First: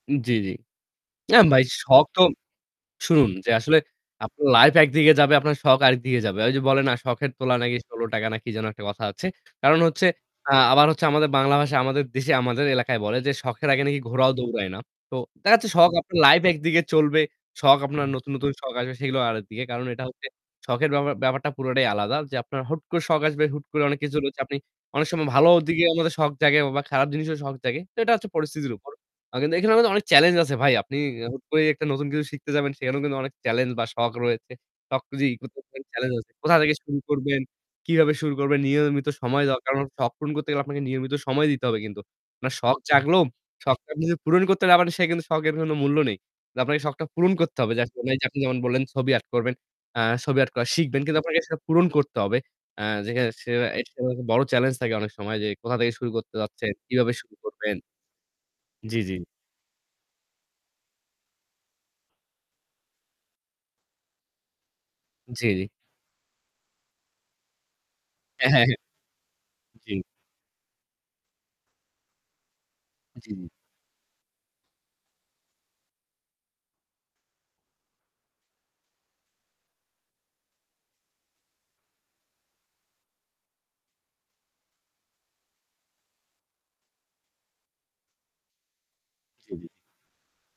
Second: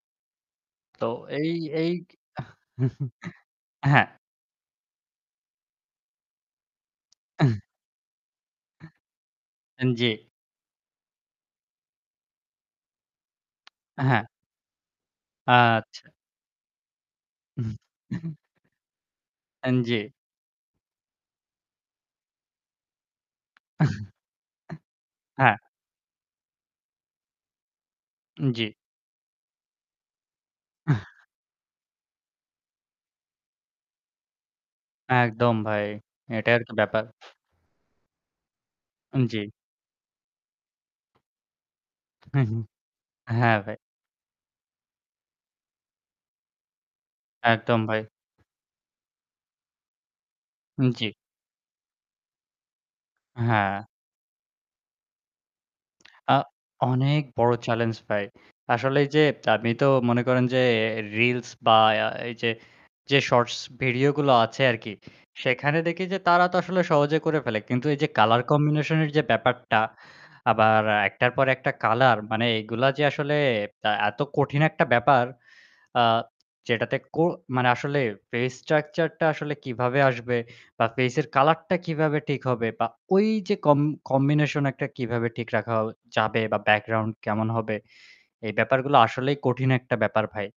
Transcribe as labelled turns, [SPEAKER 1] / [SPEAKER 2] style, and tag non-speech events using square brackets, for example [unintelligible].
[SPEAKER 1] জ্বি, জ্বি।
[SPEAKER 2] তো
[SPEAKER 1] না
[SPEAKER 2] এই
[SPEAKER 1] ভাই
[SPEAKER 2] এই
[SPEAKER 1] শখ তো
[SPEAKER 2] [laughs]
[SPEAKER 1] শুনুন যে আসলে
[SPEAKER 2] হ্যাঁ।
[SPEAKER 1] আ আপু লাইফ একদিকে যাবে, আপনার শখ আরেকদিকে যাবে। ওই যে বলে না, শখের তোলা
[SPEAKER 2] [clears throat]
[SPEAKER 1] নাকি ৳16 না কি যেন একটা কথা আছে। কারণ
[SPEAKER 2] আন
[SPEAKER 1] হচ্ছে,
[SPEAKER 2] জি।
[SPEAKER 1] আ আবার হচ্ছে আমাদের বাংলা ভাষায়, আমাদের দেশে; আমাদের এলাকায় বলে যে, "শখের আগে নাকি
[SPEAKER 2] হ্যাঁ।
[SPEAKER 1] ঘোড়াও দৌড়ায় না।" তো দেখা যাচ্ছে শখ
[SPEAKER 2] আচ্ছা।
[SPEAKER 1] আপনার লাইফ একদিকে চলবে, শখ আপনার নতুন,
[SPEAKER 2] [chuckles]
[SPEAKER 1] নতুন শখ আসবে সেগুলো আরেকদিকে।
[SPEAKER 2] এন
[SPEAKER 1] কারণ এটা
[SPEAKER 2] যে।
[SPEAKER 1] হচ্ছে শখের ব্যাপার ব্যাপারটা পুরোটাই আলাদা। যে আপনার হুট করে শখ আসবে, হুট করে অনেক কিছু রয়েছে, আপনি অনেক
[SPEAKER 2] [chuckles]
[SPEAKER 1] সময় ভালো
[SPEAKER 2] হ্যাঁ।
[SPEAKER 1] দিকে আমাদের শখ জাগে বা খারাপ জিনিসেরও শখ জাগে। তো এটা হচ্ছে
[SPEAKER 2] উন জ্বি।
[SPEAKER 1] পরিস্থিতির উপর। কিন্তু, এখানে আমাদের অনেক চ্যালেঞ্জ আছে ভাই! আপনি
[SPEAKER 2] আহ!
[SPEAKER 1] হুট করে একটা নতুন কিছু শিখতে যাবেন, সেখানেও কিন্তু অনেক চ্যালেঞ্জ বা শখ রয়েছে। সবকিছুই
[SPEAKER 2] একদম
[SPEAKER 1] [unintelligible]
[SPEAKER 2] ভাই।
[SPEAKER 1] চ্যালেঞ্জ আছে।
[SPEAKER 2] এটাই
[SPEAKER 1] কোথা
[SPEAKER 2] আর
[SPEAKER 1] থেকে
[SPEAKER 2] কি
[SPEAKER 1] শুরু
[SPEAKER 2] ব্যাপার।
[SPEAKER 1] করবেন, কিভাবে শুরু করবেন, নিয়মিত
[SPEAKER 2] হুম, জ্বী।
[SPEAKER 1] সময় দরকার। কারণ শখ পূরণ করতে গেলে আপনাকে নিয়মিত সময় দিতে হবে কিন্তু।
[SPEAKER 2] হু,
[SPEAKER 1] আপনার
[SPEAKER 2] হু।
[SPEAKER 1] শখ জাগলো,
[SPEAKER 2] হ্যাঁ, ভাই।
[SPEAKER 1] শখটা জাগলেও কিন্তু পূরণ করতে না পারলে সে কিন্তু শখের কোন মূল্য নেই। তো আপনাকে শখটা পূরণ করতে হবে।
[SPEAKER 2] একদম
[SPEAKER 1] যে
[SPEAKER 2] ভাই।
[SPEAKER 1] আসলেই আপনি যেমন বললেন ছবি আর্ট করবেন, ছবি আর্ট করা
[SPEAKER 2] উ
[SPEAKER 1] শিখবেন।
[SPEAKER 2] জ্বী।
[SPEAKER 1] কিন্তু আপনাকে সেটা পূরণ করতে হবে। আ যে
[SPEAKER 2] হ্যাঁ।
[SPEAKER 1] [unintelligible] বড় চ্যালেঞ্জ থাকে অনেক সময় যে, কোথা থেকে শুরু করতে
[SPEAKER 2] আ
[SPEAKER 1] যাচ্ছেন, কিভাবে
[SPEAKER 2] অনেক
[SPEAKER 1] শুরু
[SPEAKER 2] বড়
[SPEAKER 1] করবেন।
[SPEAKER 2] চ্যালেঞ্জ পাই। আসলে
[SPEAKER 1] জ্বি,
[SPEAKER 2] এই
[SPEAKER 1] জ্বি।
[SPEAKER 2] যে আপনি তো মনে করেন যে রিলস বা এই যে, যে শর্টস ভিডিও গুলো আছে আর কি।
[SPEAKER 1] জি, জি।
[SPEAKER 2] সেখানে দেখি যে, তারা তো আসলে সহজে করে ফেলে। কিন্তু, এই যে কালার
[SPEAKER 1] অ্যাঁ হ্যাঁ, হ্যাঁ।
[SPEAKER 2] কম্বিনেশন এর যে ব্যাপারটা,
[SPEAKER 1] জ্বী।
[SPEAKER 2] আবার একটার পর একটা কালার; মানে, এগুলা যে
[SPEAKER 1] জ্বী,
[SPEAKER 2] আসলে
[SPEAKER 1] জ্বী।
[SPEAKER 2] তা এত কঠিন একটা ব্যাপার। আ যেটাতে কো মানে আসলে ফেস স্ট্রাকচার টা আসলে কিভাবে আসবে বা ফেসের কালার টা কিভাবে ঠিক হবে বা ওই যে কম কম্বিনেশন একটা কীভাবে ঠিক রাখা যাবে বা ব্যাকগ্রাউন্ড কেমন হবে? এই ব্যাপারগুলো আসলেই
[SPEAKER 1] জ্বী, জ্বী।
[SPEAKER 2] কঠিন একটা ব্যাপার ভাই।